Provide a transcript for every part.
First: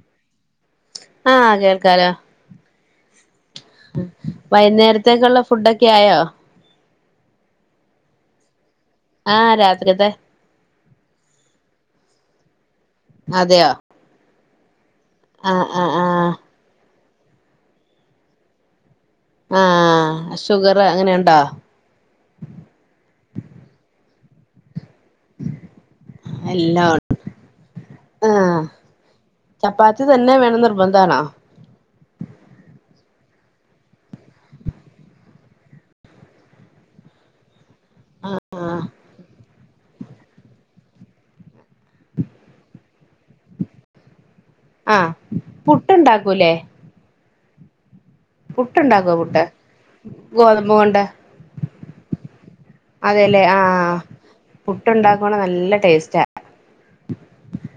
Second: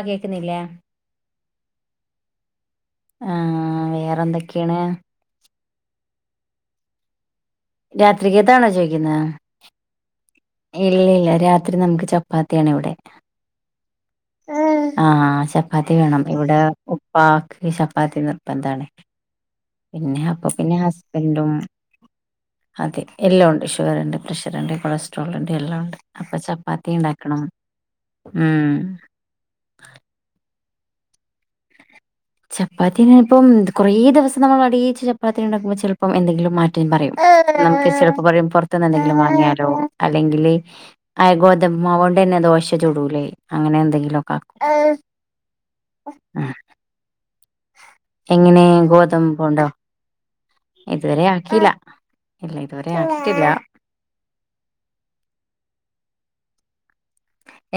ആഹ് കേൾക്കുന്നില്ലേ ആഹ് കേൾക്കാലോ ആ വേറെന്തൊക്കെയാണ് വൈകുന്നേരത്തേക്കുള്ള ഫുഡ് ഒക്കെ ആയോ രാത്രിക്കെത്തെ ആണോ ചോദിക്കുന്നത് ആഹ് രാത്രിത്തെ ഇല്ല ഇല്ല രാത്രി നമുക്ക് ചപ്പാത്തിയാണ് ഇവിടെ അതെയോ ആഹ് ചപ്പാത്തി ആഹ് വേണം ആഹ് ഇവിടെ ഉപ്പാക്ക് ചപ്പാത്തി നിർബദ്ധാണ് പിന്നെ ആഹ് അപ്പൊ പിന്നെ ഷുഗർ അങ്ങനെയുണ്ടോ ഹസ്ബൻഡും അതെ എല്ലാം ഉണ്ട് ഷുഗർണ്ട് പ്രെഷർണ്ട് കൊളസ്ട്രോൾണ്ട് എല്ലാം ഉണ്ട് അപ്പൊ എല്ലാം ചപ്പാത്തി ഉണ്ട് ഉണ്ടാക്കണം ഉം ആഹ് ചപ്പാത്തി തന്നെ വേണം നിർബന്ധമാണോ ചപ്പാത്തി ഇപ്പം കുറേ ദിവസം നമ്മൾ അടിയിച്ച് ചപ്പാത്തി ഉണ്ടാക്കുമ്പോൾ ചിലപ്പോം എന്തെങ്കിലും മാറ്റ പറയും നമുക്ക് ചെലേപ്പം പറയും ആഹ് പോറത്തുന്ന് എന്തെങ്കിലും വാങ്ങിയാലോ അല്ലെങ്കില് അയ് ഗോതമ്പ് മാവോണ്ടെന്നെ ദോശ ചുടൂലേ അങ്ങനെ എന്തെങ്കിലും ഒക്കെ ആഹ് പുട്ടുണ്ടാകൂല്ലേ എങ്ങനെ പുട്ടുണ്ടാക്കുവോ പുട്ട് ഗോതമ്പോണ്ടോ ഗോതമ്പ് കൊണ്ട് ഇതുവരേ ആക്കീല്ല ഇല്ല ഇതുവരെ- അതെല്ലേ ആക്കിട്ടില്ല ആഹ പുട്ടുണ്ടാക്കുവാണെ നല്ല ടേസ്റ്റ് ആ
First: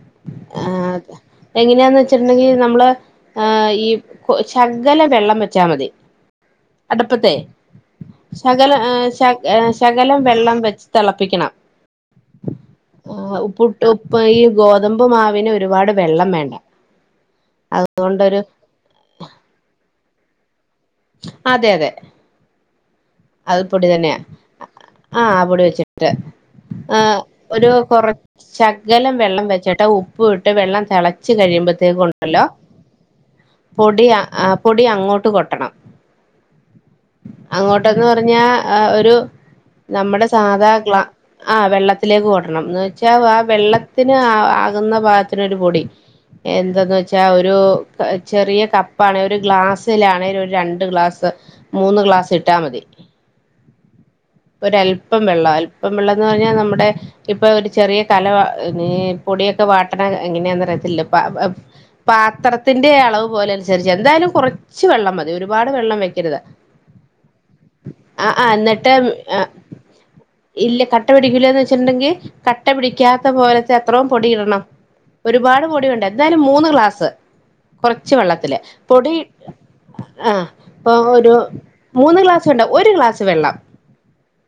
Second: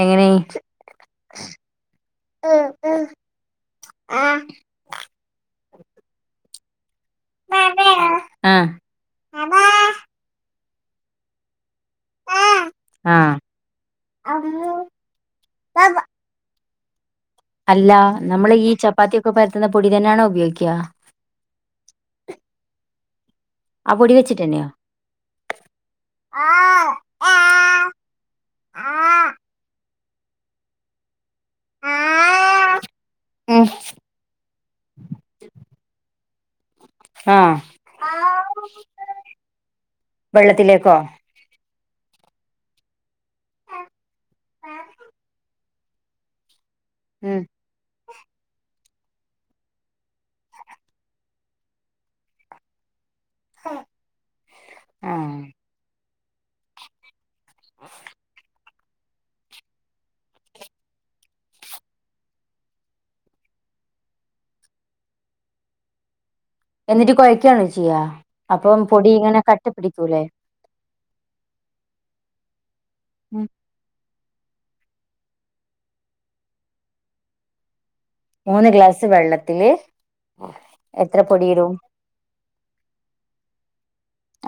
എങ്ങനെ ഈ ആഹ് അതെ എങ്ങനെയാന്ന് വെച്ചിട്ടുണ്ടെങ്കി നമ്മള് ആഹ് ഈ ശകല വെള്ളം വച്ചാൽ മതി അട്പ്പത്തെ ആ ശകല ഏഹ് ശക ശകലം വെള്ളം വെച്ച് തെളപ്പിക്കണം ഉ ആ ഉപ്പുട്ടാ ഈ ഉപ്പ് ഈ ഗോതമ്പ് മാവിന് ഒരുപാട് വെള്ളം വേണ്ട അല്ല അതുകൊണ്ടൊരു നമ്മള് ഈ ചപ്പാത്തി ഒക്കെ പര്ത്തുന്ന പൊടി തന്നെയാണോ ഉപയോഗിക്കാ അതെ അതെ അത് പൊടി ആ തന്നെയ വെച്ചിട്ട് തന്നെയോ ആ പൊടി വെച്ചിട്ട് ആ ഒരു കുറ ശകലം വെള്ളം വെച്ചിട്ട് ഉപ്പ് ഇട്ട് വെള്ളം തെള ച്ച് കഴിയുമ്പോത്തേക്കും ഉണ്ടല്ലോ പൊടി ആ പൊടി അങ്ങോട്ട് കൊട്ടണം ആഹ് ട്ടെന്ന് പറഞ്ഞാ ഒരു നമ്മുടെ സാധാ വെള്ളത്തിലേക്കോ ഗ്ലാ ആ വെള്ളത്തിലേക്ക് കൊട്ടണം ന്ന് വെച്ചാ ആ വെള്ളത്തിന് ആകുന്ന പാകത്തിനൊരു പൊടി എന്തന്ന് വെച്ചാ ഉം ഒരു ചെറിയ കപ്പാണെങ്കിൽ ഒരു ഗ്ലാസ്സിലാണെങ്കിൽ ഒരു രണ്ട് ഗ്ലാസ് മൂന്ന് ഗ്ലാസ് ഇട്ടാൽ മതി ആ ഒരല്പം വെള്ളം അല്പം വെള്ളം എന്ന് പറഞ്ഞാ നമ്മുടെ ഇപ്പൊ ഒരു ചെറിയ കല ഇ പൊടിയൊക്കെ വാട്ടണ എങ്ങനെയാന്നറിയത്തില്ല പാ പാത്രത്തിന്റെ അളവ് പോലെ അനുസരിച്ച് എന്തായാലും കൊറച്ച് വെള്ളം മതി ഒരുപാട് വെള്ളം വെക്കരുത് എന്നിട്ട് കൊയ്ക്കാണോ ചെയ്യാ ആ ആ അപ്പം എന്നിട്ട് പൊടി ആ ഇങ്ങനെ കട്ട പിടിക്കൂലേ ഇല്ല കട്ട പിടിക്കൂലാന്ന് വെച്ചിട്ടുണ്ടെങ്കി കട്ട പിടിക്കാത്ത ഉം പോലത്തത്രോം പൊടി ഇടണം ഒരുപാട് പൊടിവേണ്ട എന്തായാലും മൂന്ന് ഗ്ലാസ് കൊർച്ച് വെള്ളത്തില് മൂന്ന് ഗ്ലാസ് പൊടി വെള്ളത്തില് ആ അപ്പൊ എത്ര ഒരു പൊടിയിടും മൂന്ന് ഗ്ലാസ് വേണ്ട ഒരു ഗ്ലാസ് വെള്ളം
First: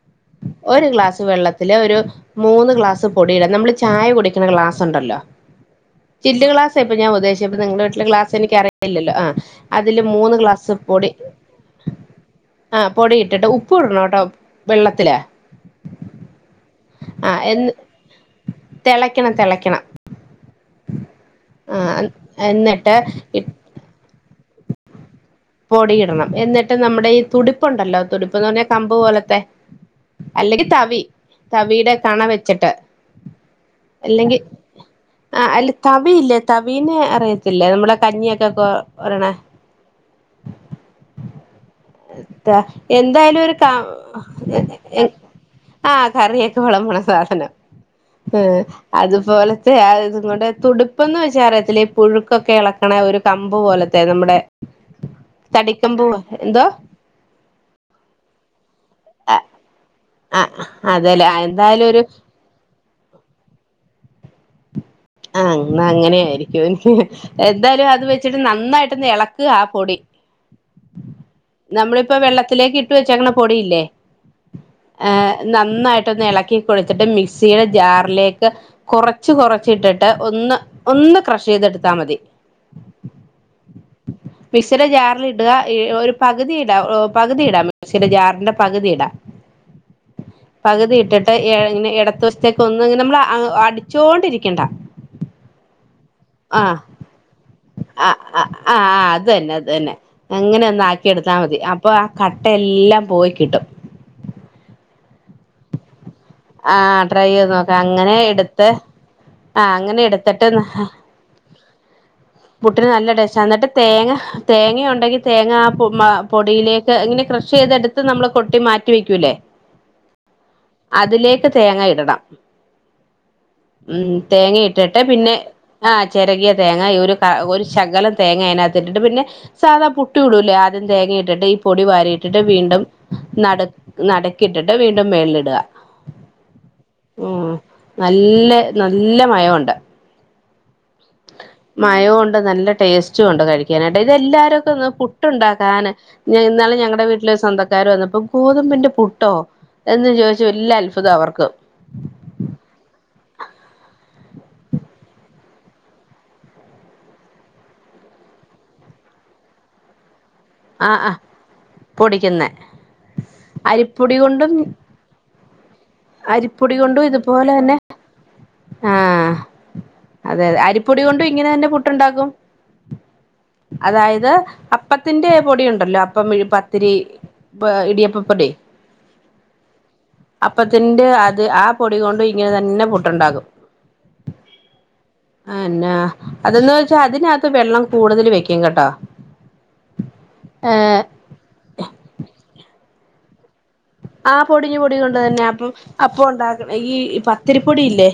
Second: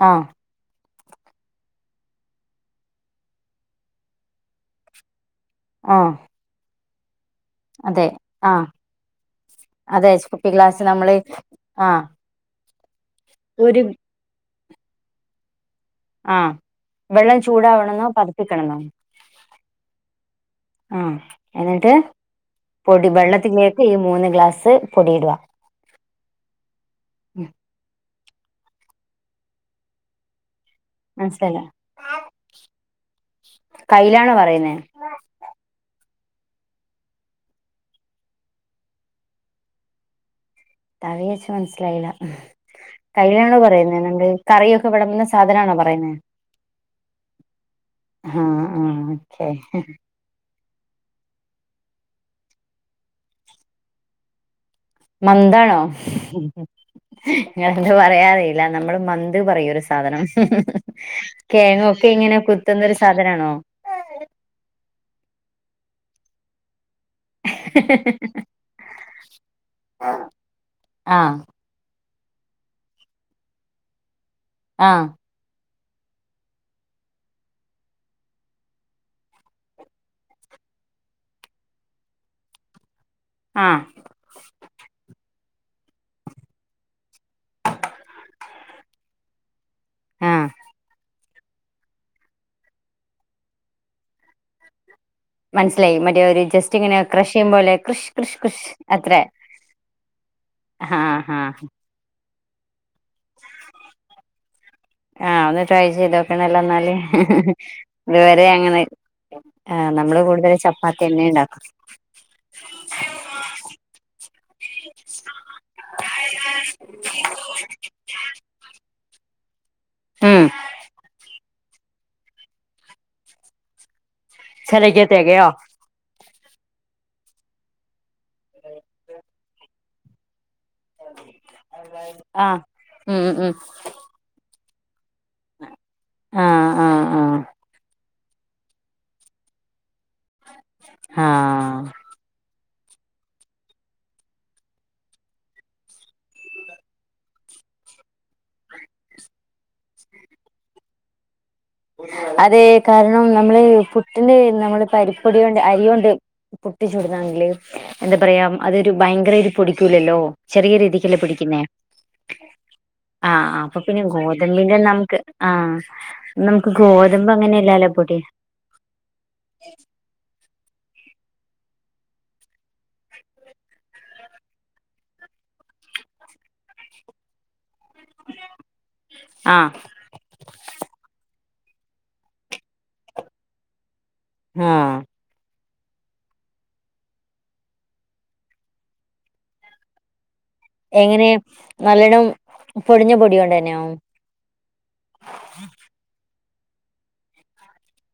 ആഹ് ഒരു ഗ്ലാസ് വെള്ളത്തില് ഒരു മൂന്ന് ഗ്ലാസ് പൊടിയിടാ നമ്മള് ചായ കുടിക്കണ ഗ്ലാസ് ഉണ്ടല്ലോ ആഹ് ചില്ല് ഗ്ലാസാ ഇപ്പം ഞാ ഉദേശി നിങ്ങളുടെ വീട്ടിലെ ഗ്ലാസ്സ് ആ എനിക്കറിയില്ലല്ലോ ആ അതില് അതെ മൂന്ന് കുപ്പി ഗ്ലാസ് പൊടി നമ്മള് ആ ആ പൊടി ഇട്ടിട്ട് ഉപ്പ് ഒരു ഇടണോട്ടോ വെള്ളത്തിലെ ആഹ് വെള്ളം ചൂടാവണെന്നോ പതപ്പിക്കണെന്നോ തിളയ്ക്കണം തിളയ്ക്കണം ആഹ് എന്നിട്ട് ആ പൊടി എന്നിട്ട് ബള്ളത്തിലി ഈ മൂന്ന് ഗ്ലാസ് പൊടി ഇടുവാ പൊടി ഇടണം എന്നിട്ട് നമ്മുടെ ഈ തുടിപ്പുണ്ടല്ലോ തുടുപ്പ്ന്ന് പറഞ്ഞാൽ കമ്പ് പോല ത്തെ അല്ലെങ്കി തവി മനസ്സിലായില്ലേ തവീടെ കണ വെച്ചിട്ട് കയ്യിലാണോ അല്ലെങ്കി പറയുന്നേ ആ അല്ല തവിയില്ലേ തവീനെ അറിയത്തില്ലേ നമ്മള കഞ്ഞിയൊക്കെ കോരണ തവീച്ച് മൻസ് ത്ത എന്തായാലും ഒരു കാ പറയുന്നേ നമ്മള് കറിയൊക്കെ വിളമ്പുന്ന സാധനാണോ ആഹ് പറയുന്നേ കറിയ വെളമ്പണ സാധനം ആ ആ ഓക്കെ അതുപോലത്തെ അത് അങ്ങണ്ട് തുടുപ്പ്ന്ന് വെച്ചാ അറിയത്തില്ലെ ഈ പുഴുക്കൊക്കെ എളക്കണ ഒരു കമ്പ് പോലത്തെ നമ്മടെ മന്താണോ എന്ത പറയാറീല്ല നമ്മള് മന്ത്‌ പറയൊരു സാധനം ആ അതെല്ലേ എന്തായാലും ഒരു കേഴങ്ങൊക്കെ ഇങ്ങനെ കുത്തുന്നൊരു സാധനാണോ ആ ന്നാ അങ്ങനെയായിരിക്കും എന്തായാലും അത് വെച്ചിട്ട് നന്നായിട്ടൊന്ന് എള ക്കാ ആ പൊടി ആഹ് നമ്മളിപ്പോ വെള്ളത്തിലേക്ക് ഇട്ട് വെച്ചേക്ക്‌ണ പൊടിയില്ലേ ആഹ് ഏ നന്നായിട്ടൊന്ന് ഇളക്കി കൊഴച്ചിട്ട് മിക്സിയുടെ ജാറിലേക്ക് കുറച്ച് കുറച്ചിട്ടി ട്ട് ഒന്ന് ഒന്ന് ക്രഷ് ചെയ്തെടുത്താ മതി ആഹ് മിക്സിയുടെ ജാറില് ഇട എ ഒരു പകുതി ഇടാ ഒ പകുതി ഇടാ മിക്സിന്റെ ജാറിന്റെ പകുതി ഇടാ ആഹ് പകുതി ഇട്ടിട്ട് എ എടത്ത് വശ്ത്തേക്ക് ഒന്ന് ഇങ്ങനെ നമ്മള് അടിച്ചോണ്ടിരിക്കണ്ട മനസ്സിലായി മറ്റേ ഒരു ജസ്റ്റ് ആഹ് ഇങ്ങനെ ക്രഷ് ചെയ്യും പോലെ ക്രഷ് ക്രഷ് ക്രഷ് അത്രേ പിന്നെ അത തന്നെ അങ്ങനെ ഒന്ന് ആഹ് ആക്കി എടുത്താൽ മതി ആഹ് അപ്പോ ആഹ് കട്ട എല്ലാം പോയി കിട്ടും ആഹ് ഒന്ന് ട്രൈ ചെയ്തോ ല്ല ല്ലോ ആ എന്നാല് ട്രൈ ചെയ്ത് നോക്കാം അങ്ങനെ ഇതുവരെ എടുത്ത് അങ്ങനെ ആ അങ്ങനെ നമ്മള് എടുത്തിട്ട് കൂടുതൽ ചപ്പാത്തി എന്നെണ്ടാക്കും പുട്ടിന് നല്ല ടെസ്റ്റാ എന്നിട്ട് തേങ്ങ തേങ്ങ ഉണ്ടെങ്കിൽ തേങ്ങ ആ മ പൊടിയിലേക്ക് ഇങ്ങനെ ക്രഷ് ചെയ്തെടുത്ത് നമ്മളെ കൊട്ടി മാറ്റി വെക്കൂല്ലേ ഉം അതിലേക്ക് തേങ്ങ ഇടണം ഉം തേങ്ങ ഇട്ടിട്ട് ചിലയ്ക്ക് പിന്നെ തികയോ ആഹ് ചെരകിയ തേങ്ങ ഒരു ഒരു ശകലം തേങ്ങ അതിനകത്തിട്ട് പിന്നെ സാധാ പു ട്ട് ഇടൂലേ ആദ്യം തേങ്ങയിട്ടിട്ട് ഈ പൊടി വാരിട്ടിട്ട് ആഹ് വീണ്ടും ഉം ഉം നട നട കിട്ടിട്ട് വീണ്ടും മേലിടുക ആഹ് ആഹ് ഉം ആഹ് നല്ല നല്ല മയോണ്ട് ആഹ് മയോണ്ട് നല്ല ടേസ്റ്റ് ച്ചുംണ്ട് കഴിക്കാനായിട്ട് ഇത് എല്ലാരത്തുന്നും പുട്ടുണ്ടാക്കാന് ഞ ഇന്നാല് ഞങ്ങളുടെ വീട്ടില് സ്വന്തക്കാര് വന്നപ്പോ ഗോതമ്പിന്റെ പുട്ടോ എന്ന് ചോദിച്ചു വല്യ അത്ഭുതം അവർക്ക് അതെ കാരണം നമ്മള് പുട്ടിന്റെ നമ്മള് അരിപ്പൊടിയൊണ്ട് അരിയോണ്ട് പുട്ട് ചുടുന്നാണെങ്കില് എന്താ പറയാ അതൊരു ഭയങ്കര ഒരു പൊടിക്കൂലല്ലോ ചെറിയ ആഹ് രീതിക്കല്ലേ ആഹ് പൊടിക്കുന്നേ പൊടിക്കുന്നെ ആഹ് ആഹ് അപ്പോ പിന്നെ അരിപ്പൊടി കൊണ്ടും ഗോതമ്പിന്റെ നമുക്ക് ആഹ് നമുക്ക് അരിപ്പൊടി കൊണ്ടും ഗോതമ്പ് ഇതുപോലെ തന്നെ അങ്ങനെല്ലല്ലോ പൊടി ആഹ് അതെയതെ അരിപ്പൊടിയോണ്ടും ഇങ്ങനെ തന്നെ പുട്ടുണ്ടാക്കും അതായത് അപ്പത്തിന്റെ പൊടി ഉണ്ടല്ലോ അപ്പം ഇഴ് പത്തിരി പ്പ് ഇടിയപ്പപൊടി ആഹ് അപ്പത്തിന്റെ അത് ആഹ് പൊടി കൊണ്ട് ഇങ്ങനെ തന്നെ പുട്ടുണ്ടാകും ആഹ് അയന്നെ അതന്ന് വെച്ചാ അതിനകത്ത് വെള്ളം കൂടുതൽ വെക്കും കേട്ടോ [inaudible] എങ്ങനെ നല്ലോണ്ണം പൊടിഞ്ഞ പൊടിയോണ്ട ന്നെയൊ ആഹ് പൊടിഞ്ഞ പൊടി കൊണ്ട് തന്നെ അപ്പം അപ്പോ ഉണ്ടാക്ക്ണ ഈ പത്തിരിപ്പൊടിയില്ലേ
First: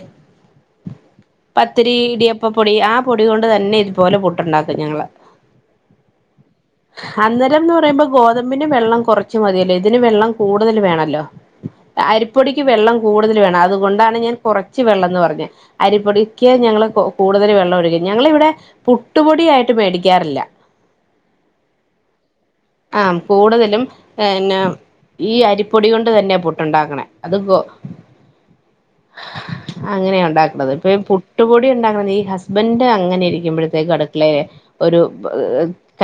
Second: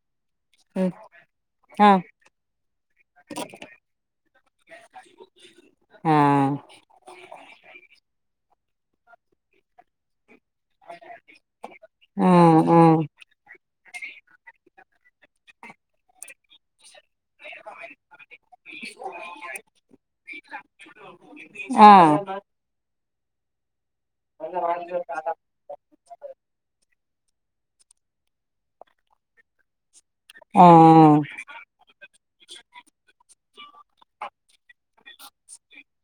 [inaudible] പത്തിരി ആഹ് ഇടിയപ്പപ്പൊടി ആഹ് പൊടി കൊണ്ട് തന്നെ ഇതുപോലെ പുട്ടുണ്ടാക്കും ഞങ്ങളൾ ആഹ് അനേരം എന്ന് പറയുമ്പോ ഗോതമ്പിന് വെള്ളം കുറച്ച് മതിയല്ലോ ഇതിന് വെള്ളം കൂടുതൽ വേണല്ലോ അരിപ്പൊടിക്ക് ആഹ് വെള്ളം കൂ കൂടുതൽ വേണം അതുകൊണ്ടാണ് ഞാൻ കുറച്ച് വെള്ളം എന്ന് പറഞ്ഞേ അരിപ്പൊടിക്ക് ഞങ്ങൾ കൂടുതൽ വെള്ളം ഒഴിക്കും ഞങ്ങൾ ഇവിടെ പുട്ടുപൊടിയായിട്ട് മേടിക്കാറില്ല ആഹ് ആഹ് കൂടുതലും ഏന്നെ ഈ അരി പൊടികൊണ്ട് തന്നെയാ പുട്ടുണ്ടാക്കണേ അത്പ്പോ അങ്ങനെയു ഉണ്ടാക്ക്‌ണത് ഇപ്പീ ആഹ് പുട്ടുപൊടിയ്ണ്ടാക്കണതീ ഹസ്ബന്റ് അങ്ങനെയിരിക്കുമ്പഴത്തേക്ക് അടുക്കളയില് ഒരു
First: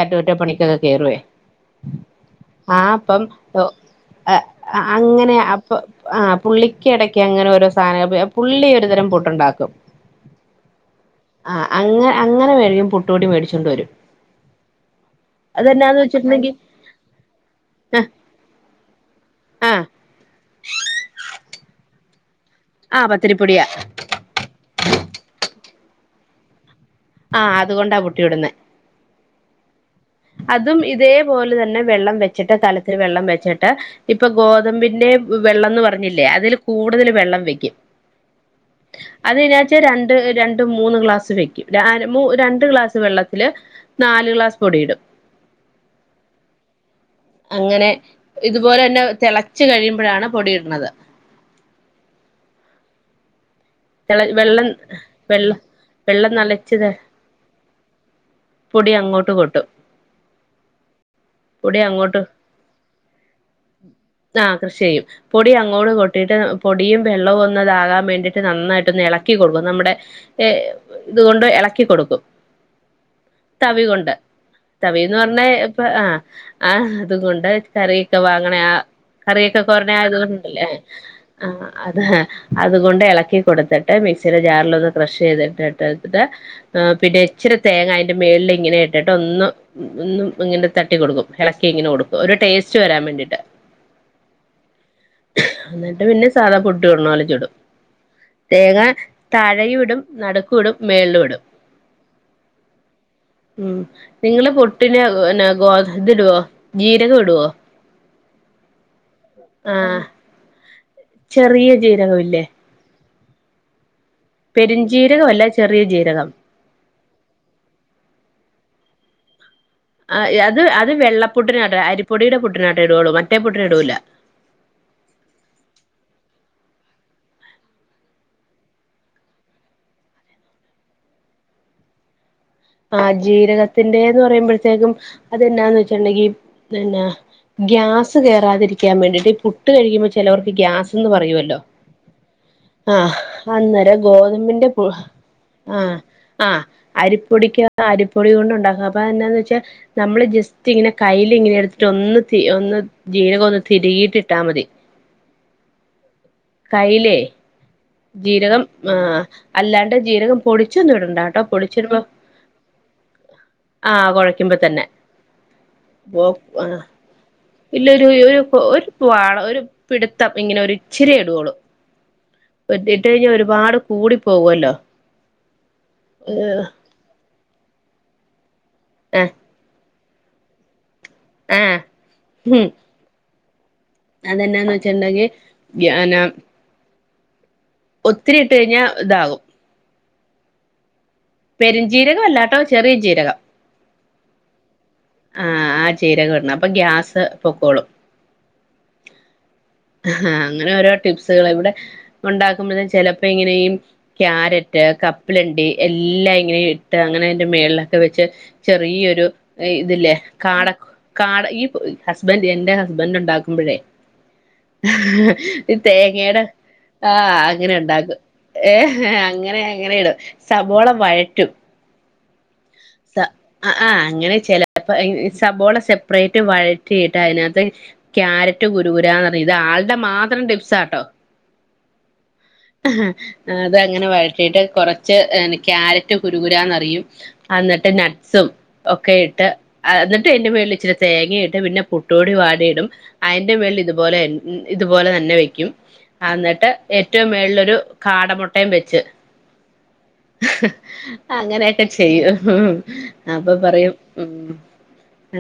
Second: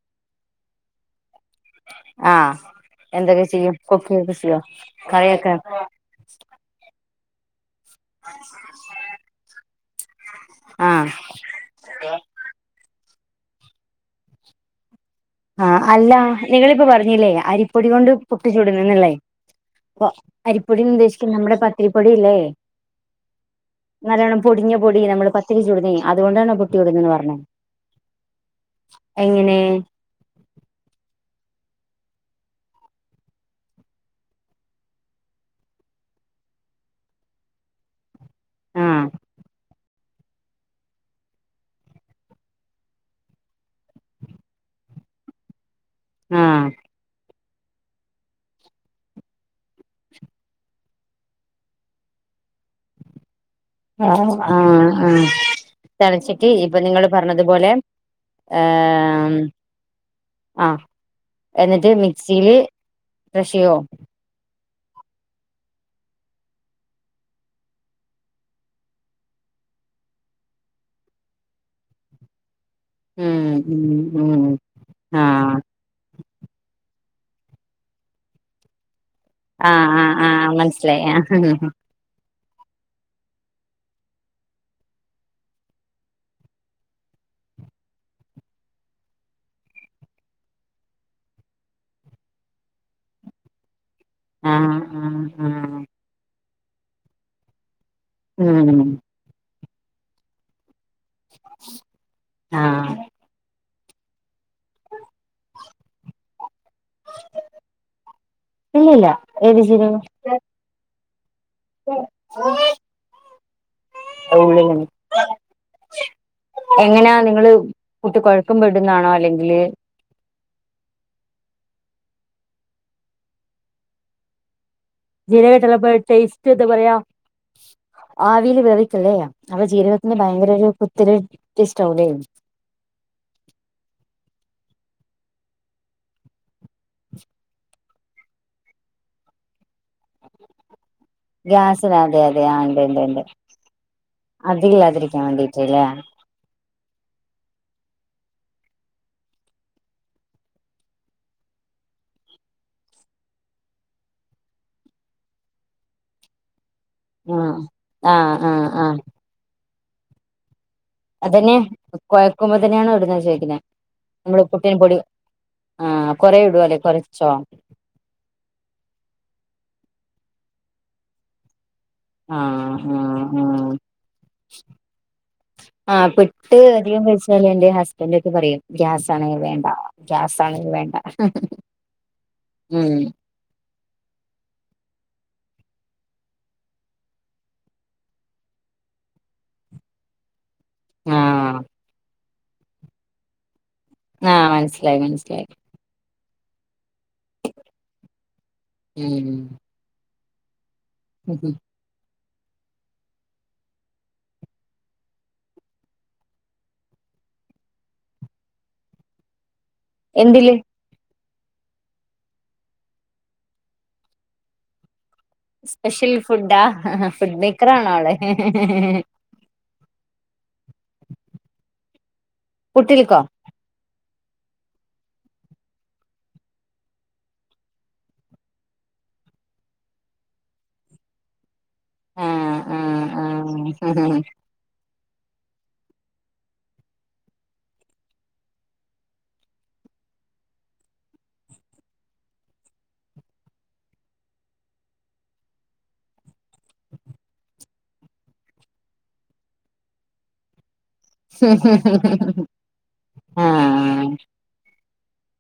അറ്റകുറ്റപ്പണിക്കൊക്കെ കേറുവേ ആഹ് ആ അപ്പം എന്തൊക്കെ ചെയ്യും കുക്കിങ്ങൊക്കെ ചെയ്യോ കറിയൊക്കെ ആഹ് പുള്ളിക്കെടക്കങ്ങനോരോ പുള്ളി ഒരുതരം പുട്ടുണ്ടാക്കും ആഹ് ആഹ് അങ്ങന അങ്ങന മേടിക്കും പുട്ടുപൊടി മേടിച്ചൊണ്ടരും ആഹ് അല്ല വെച്ചിട്ടുണ്ടെങ്കി നിങ്ങളിപ്പ പറഞ്ഞില്ലേ അരിപ്പൊടികൊണ്ട് പുട്ട് ചുടുന്നെന്നല്ലേ ആഹ് അപ്പൊ അരിപ്പൊടിന്നുദ്ദേശിക്കുന്നെ നമ്മുടെ പത്തിരിപ്പൊടിയില്ലേ ആ പത്തിരിപ്പൊടിയാ നല്ലോണം പൊടിഞ്ഞ പൊടി നമ്മള് പത്തിരി ചുടുന്നേ അതുകൊണ്ടാണോ പുട്ട് ചുടുന്നെന്ന് പറഞ്ഞെ ആഹ് അതുകൊണ്ടാ പുട്ട് ചുടുന്നെ എങ്ങനെ അതും ഇതേപോലെതന്നെ വെള്ളം വെച്ചിട്ട് കലത്തില് വെള്ളം വെച്ചിട്ട് ഇപ്പൊ ഗോതമ്പിന്റെ വെള്ളംന്ന് പറഞ്ഞില്ലേ അതില് കൂടുതല് വെള്ളം വെക്കും ആഹ് അത് ഞാൻ രണ്ട് രണ്ട്മൂന്ന് ഗ്ലാസ് വെക്കും രണ്ട് ഗ്ലാസ് വെള്ളത്തില് നാല് ഗ്ലാസ് പൊടിയിടും ആഹ് അങ്ങനെ ഇതുപോലെന്നെ തെളച്ച് കഴിയുമ്പഴാണ് പൊടിയിട്ണത് തെള ആഹ് വെള്ളം ആഹ് ആഹ് വെള്ളം വെള്ളം തെളച്ചിട്ട് ഇപ്പൊ നലച്ചത് നിങ്ങള് പറഞ്ഞതുപോലെ പൊടിയങ്ങോട്ട് കൊട്ടും ആ പൊടി എന്നിട്ട് അങ്ങോട്ട് മിക്സില് ക്രഷെയ്യോ ആഹ് ക്രഷെയ്യും പൊടിയങ്ങോട് കൊട്ടിട്ട് പൊടിയും വെള്ളവും ഒന്നതാകാൻ വേണ്ടിട്ട് നന്നായിട്ടൊന്നെളക്കിക്കൊടുക്കും നമ്മുടെ ഏഹ് ഇതുകൊണ്ട് എളക്കികൊടുക്കും ഉം തവികൊണ്ട് ഉം ഉം തവിന്ന് പറഞ്ഞ ആഹ് ഇപ്പ ആ ആ അതുകൊണ്ട് കറിയൊക്കെ വാങ്ങണ ആ കറിയൊക്കെ ആഹ് ആഹ് ആഹ് കൊരണയത്ണ്ടല്ലേ മനസ്സിലായി ആഹ് ആ അത് അത്കൊണ്ടെള ക്കി കൊടുത്തിട്ട് മിക്സിടെ ജാറിലൊന്ന് ക്രഷെയ്തിട്ട്ട്ടിട്ട് ആ പിന്നെ ഇച്ചിര തേങ്ങ അയിന്റെ മേളിലിങ്ങനെയിട്ടിട്ട് ഒന്ന് ഒന്നും ഇങ്ങനെ തട്ടി കൊടുക്കും ഇളക്കിയിങ്ങനെ കൊടുക്കും ഒരു ടേസ്റ്റ് വരാൻ വേണ്ടീട്ട് ആഹ ആഹ് ആഹ എന്നിട്ട് പിന്നെ സാധാ പുട്ട് ചുട്ണപോലെ ചൂടും തേങ്ങ ഉം താഴെയുഇടും നട്ക്കും ഇടും മേളിലും ഇടും ആഹ് ഉം നിങ്ങള് പുട്ടിന് പിന്നെ ഗോ ഇത്ഇടുവോ ജീരകം ഇടുവോ ഇല്ലില്ല ഏത് ജീരകം ആഹ് ചെറിയ ജീരകം ഇല്ലേ ഉള്ളിലാണ് പെരുംജീരകം അല്ല ചെറിയ ജീരകം എങ്ങനാ നിങ്ങള് പുട്ട് കൊഴക്കുമ്പിടുന്നാണോ അല്ലെങ്കില് ആ അത് അത് വെള്ളപ്പുട്ടിനാട്ടൊ അരിപ്പൊടിടെ പുട്ടിനാട്ടോ ഇട്ഒള്ളൂ മറ്റേ പുട്ടിന്ടൂല ജീരക്ട്ട്ടാലപ്പൊ ടേസ്റ്റ് എന്താ പറയാ ആവിയിൽ വേവിക്കിലേ അപ്പൊ ജീരകത്തിന് ഭയങ്കരൊരു കുത്തല് ടേസ്റ്റാവൂലേ ആ ജീരകത്തിന്റെന്ന് പറയുമ്പഴത്തേക്കും അതെന്നാന്ന് വെച്ച്ട്ട്ണ്ടെങ്കി പിന്നാ ഗ്യാസ് കേറാതിരിക്കാൻ വേണ്ടിട്ട് ഈ പുട്ട് കഴിക്കുമ്പൊ ചെലോർക്ക് ഗ്യാസ് ന്ന് പറയുഅല്ലോ ഗ്യാസിന് അതെ അതെ ആ ഉണ്ട് ഉണ്ട് ആഹ് ഉണ്ട് അന്നേരം ഗോതമ്പിന്റെ പു അതില്ലാതിരിക്കാൻ വേണ്ടീട്ടല്ലേ ആഹ് ആഹ് അരിപ്പൊടിക്ക്‌ അരിപ്പൊടി കൊണ്ടുണ്ടാക്കും അപ്പതെന്നാന്ന് വെച്ചാ നമ്മള് ജെസ്റ്റിങ്ങനെ കയ്യിലിങ്ങനെടുത്തിട്ട് ഒന്ന് തി ഒന്ന് ജീരകം ഒന്ന് തിരികീട്ട് ഇട്ടാ മതി കയ്യിലെ ആഹ് ജീരകം ആഹ് അല്ലാണ്ട് ജീരകം പൊടിച്ചൊന്നും ഇടണ്ടാട്ടോ അതന്നെ പൊടിച്ചിടുമ്പോ കൊയക്കുമ്പോ തന്നെയാണ് എവിടുന്ന ചോയിക്കുന്നെ ആഹ് നമ്മള് കുഴയ്ക്കുമ്പോ തന്നെ പുട്ടിൻപൊടി ആഹ് ഓ കൊറെടുവോ അല്ലെ ആഹ് കൊറച്ചോ ഇല്ല ഒരു ഒരു ഒരു ഒരു വാള ഒരു പിടുത്തം ഇങ്ങനെ ഒരു ഇച്ചിര്യേ ഇടുവോളൂ ആ ആ ഇട്ട് കഴിഞ്ഞ ആ ഒരുപാട് കൂടി പോവുഅല്ലോ ആഹ് പെട്ട് അധികംകഴിച് പോലെ എന്റെ ഹസ്ബൻഡ് ഒക്കെ പറയും ഗ്യാസ് ആണ് ആഹ് അത് വേണ്ട ഗ്യാസ് ആണ് അത് വേണ്ട ആഹ് ഹും ഉം അതെന്നാന്ന് വെച്ചിട്ടുണ്ടെങ്കിൽ ഒത്തിരി ഇട്ട് കഴിഞ്ഞാ ഇതാകും ആഹ് പെരുഞ്ജീരകം അല്ലാട്ടോ ചെറിയ ജീരകം ആഹ് മനസ്സിലായി മനസ്സിലായി ആഹ് ആഹ് ജീരകം ഇടണം അപ്പൊ ഗ്യാസ് പൊക്കോളും. ഉം ആഹ് അങ്ങനെ ഓരോ ടിപ്സുകളേ ഇവിടെ ഉണ്ടാക്കുമ്പോഴും ചെലപ്പോ ഇങ്ങനെയും ക്യാരറ്റ് കപ്പലണ്ടി എല്ലാം ഇങ്ങനെ ഇട്ട് അങ്ങനെ അയിന്റെ മേളിലൊക്കെ വെച്ച് ചെറിയൊരു ഇതില്ലേ എന്തില് കാട കാട ഈ പൊ ഹസ്ബൻഡ് എന്റെ ഹസ്ബൻറ് ഉണ്ടാക്കുമ്പോഴേ ഈ സ്പെഷ്യൽ തേങ്ങയുടെ ഫുഡാ ഫുഡ് ആഹ് അങ്ങനെ മേക്കറാണോ ആള് ഉണ്ടാക്കും ഏഹ് അങ്ങനെ അങ്ങനെയിടും സബോള വഴറ്റും പുട്ടിൽ ക്കോ അഹ് ആഹ് അങ്ങനെ ചെലപ്പ ഇൻ സബോള സെപ്പറേറ്റ് വഴറ്റിയിട്ട് അതിനകത്ത് ക്യാരറ്റ് കുരുകുരാന്നറിയിത് ഇത് ആളുടെ മാത്രം ടിപ്സാട്ടോ ആഹ് ആഹ് അത് അങ്ങനെ ആഹ് വഴറ്റിയിട്ട് കുറച്ച് ക്യാരറ്റ് കുരുകുരാന്നറിയും ആന്നിട്ട് നട്സും ഒക്കെ ഇട്ട് ആഹ് എന്നിട്ട് എന്റെ മേള്ൽ ഇച്ചിരി തേങ്ങയിട്ട് പിന്നെ പുട്ടോടി വാരിയിടും അയിന്റെ മേളില് ഇതുപോലെന്നെ ഇതുപോലെ തന്നെ വെക്കും ആന്നിട്ട് ഏറ്റോം മേളിലൊരു കാടമുട്ടയും വെച്ച് അങ്ങനെയൊക്കെ ചെയ്യും ഹും അപ്പൊ പറയും ആഹ് ഉം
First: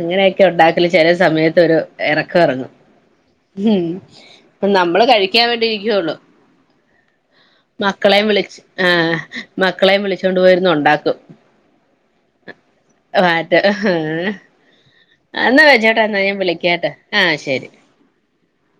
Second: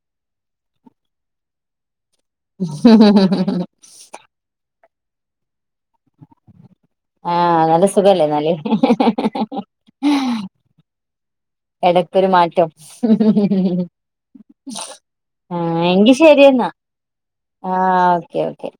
അങ്ങനെയൊക്കെ ഉണ്ടാക്കല് ചില സമയത്ത് ഒരു ഇറക്കം ഇറങ്ങും പ്പം നമ്മള് കഴിക്കാൻ വേണ്ടിയിരിക്കുവൊള്ളു ആഹ് നല്ല സുഖല്ലേ മക്കളെയും എന്നാല് വിളിച്ച് ആഹ് മക്കളെയും വിളിച്ചോണ്ട് പോയിരുന്നു ഉണ്ടാക്കും. എടക്കൊരു മാറ്റം ഏഹ് ആഹ് എങ്കി ശരിയെന്നാ വിളിക്കാട്ടോ ആഹ് ശരി ആഹ് ഓക്കേ ഓക്കെ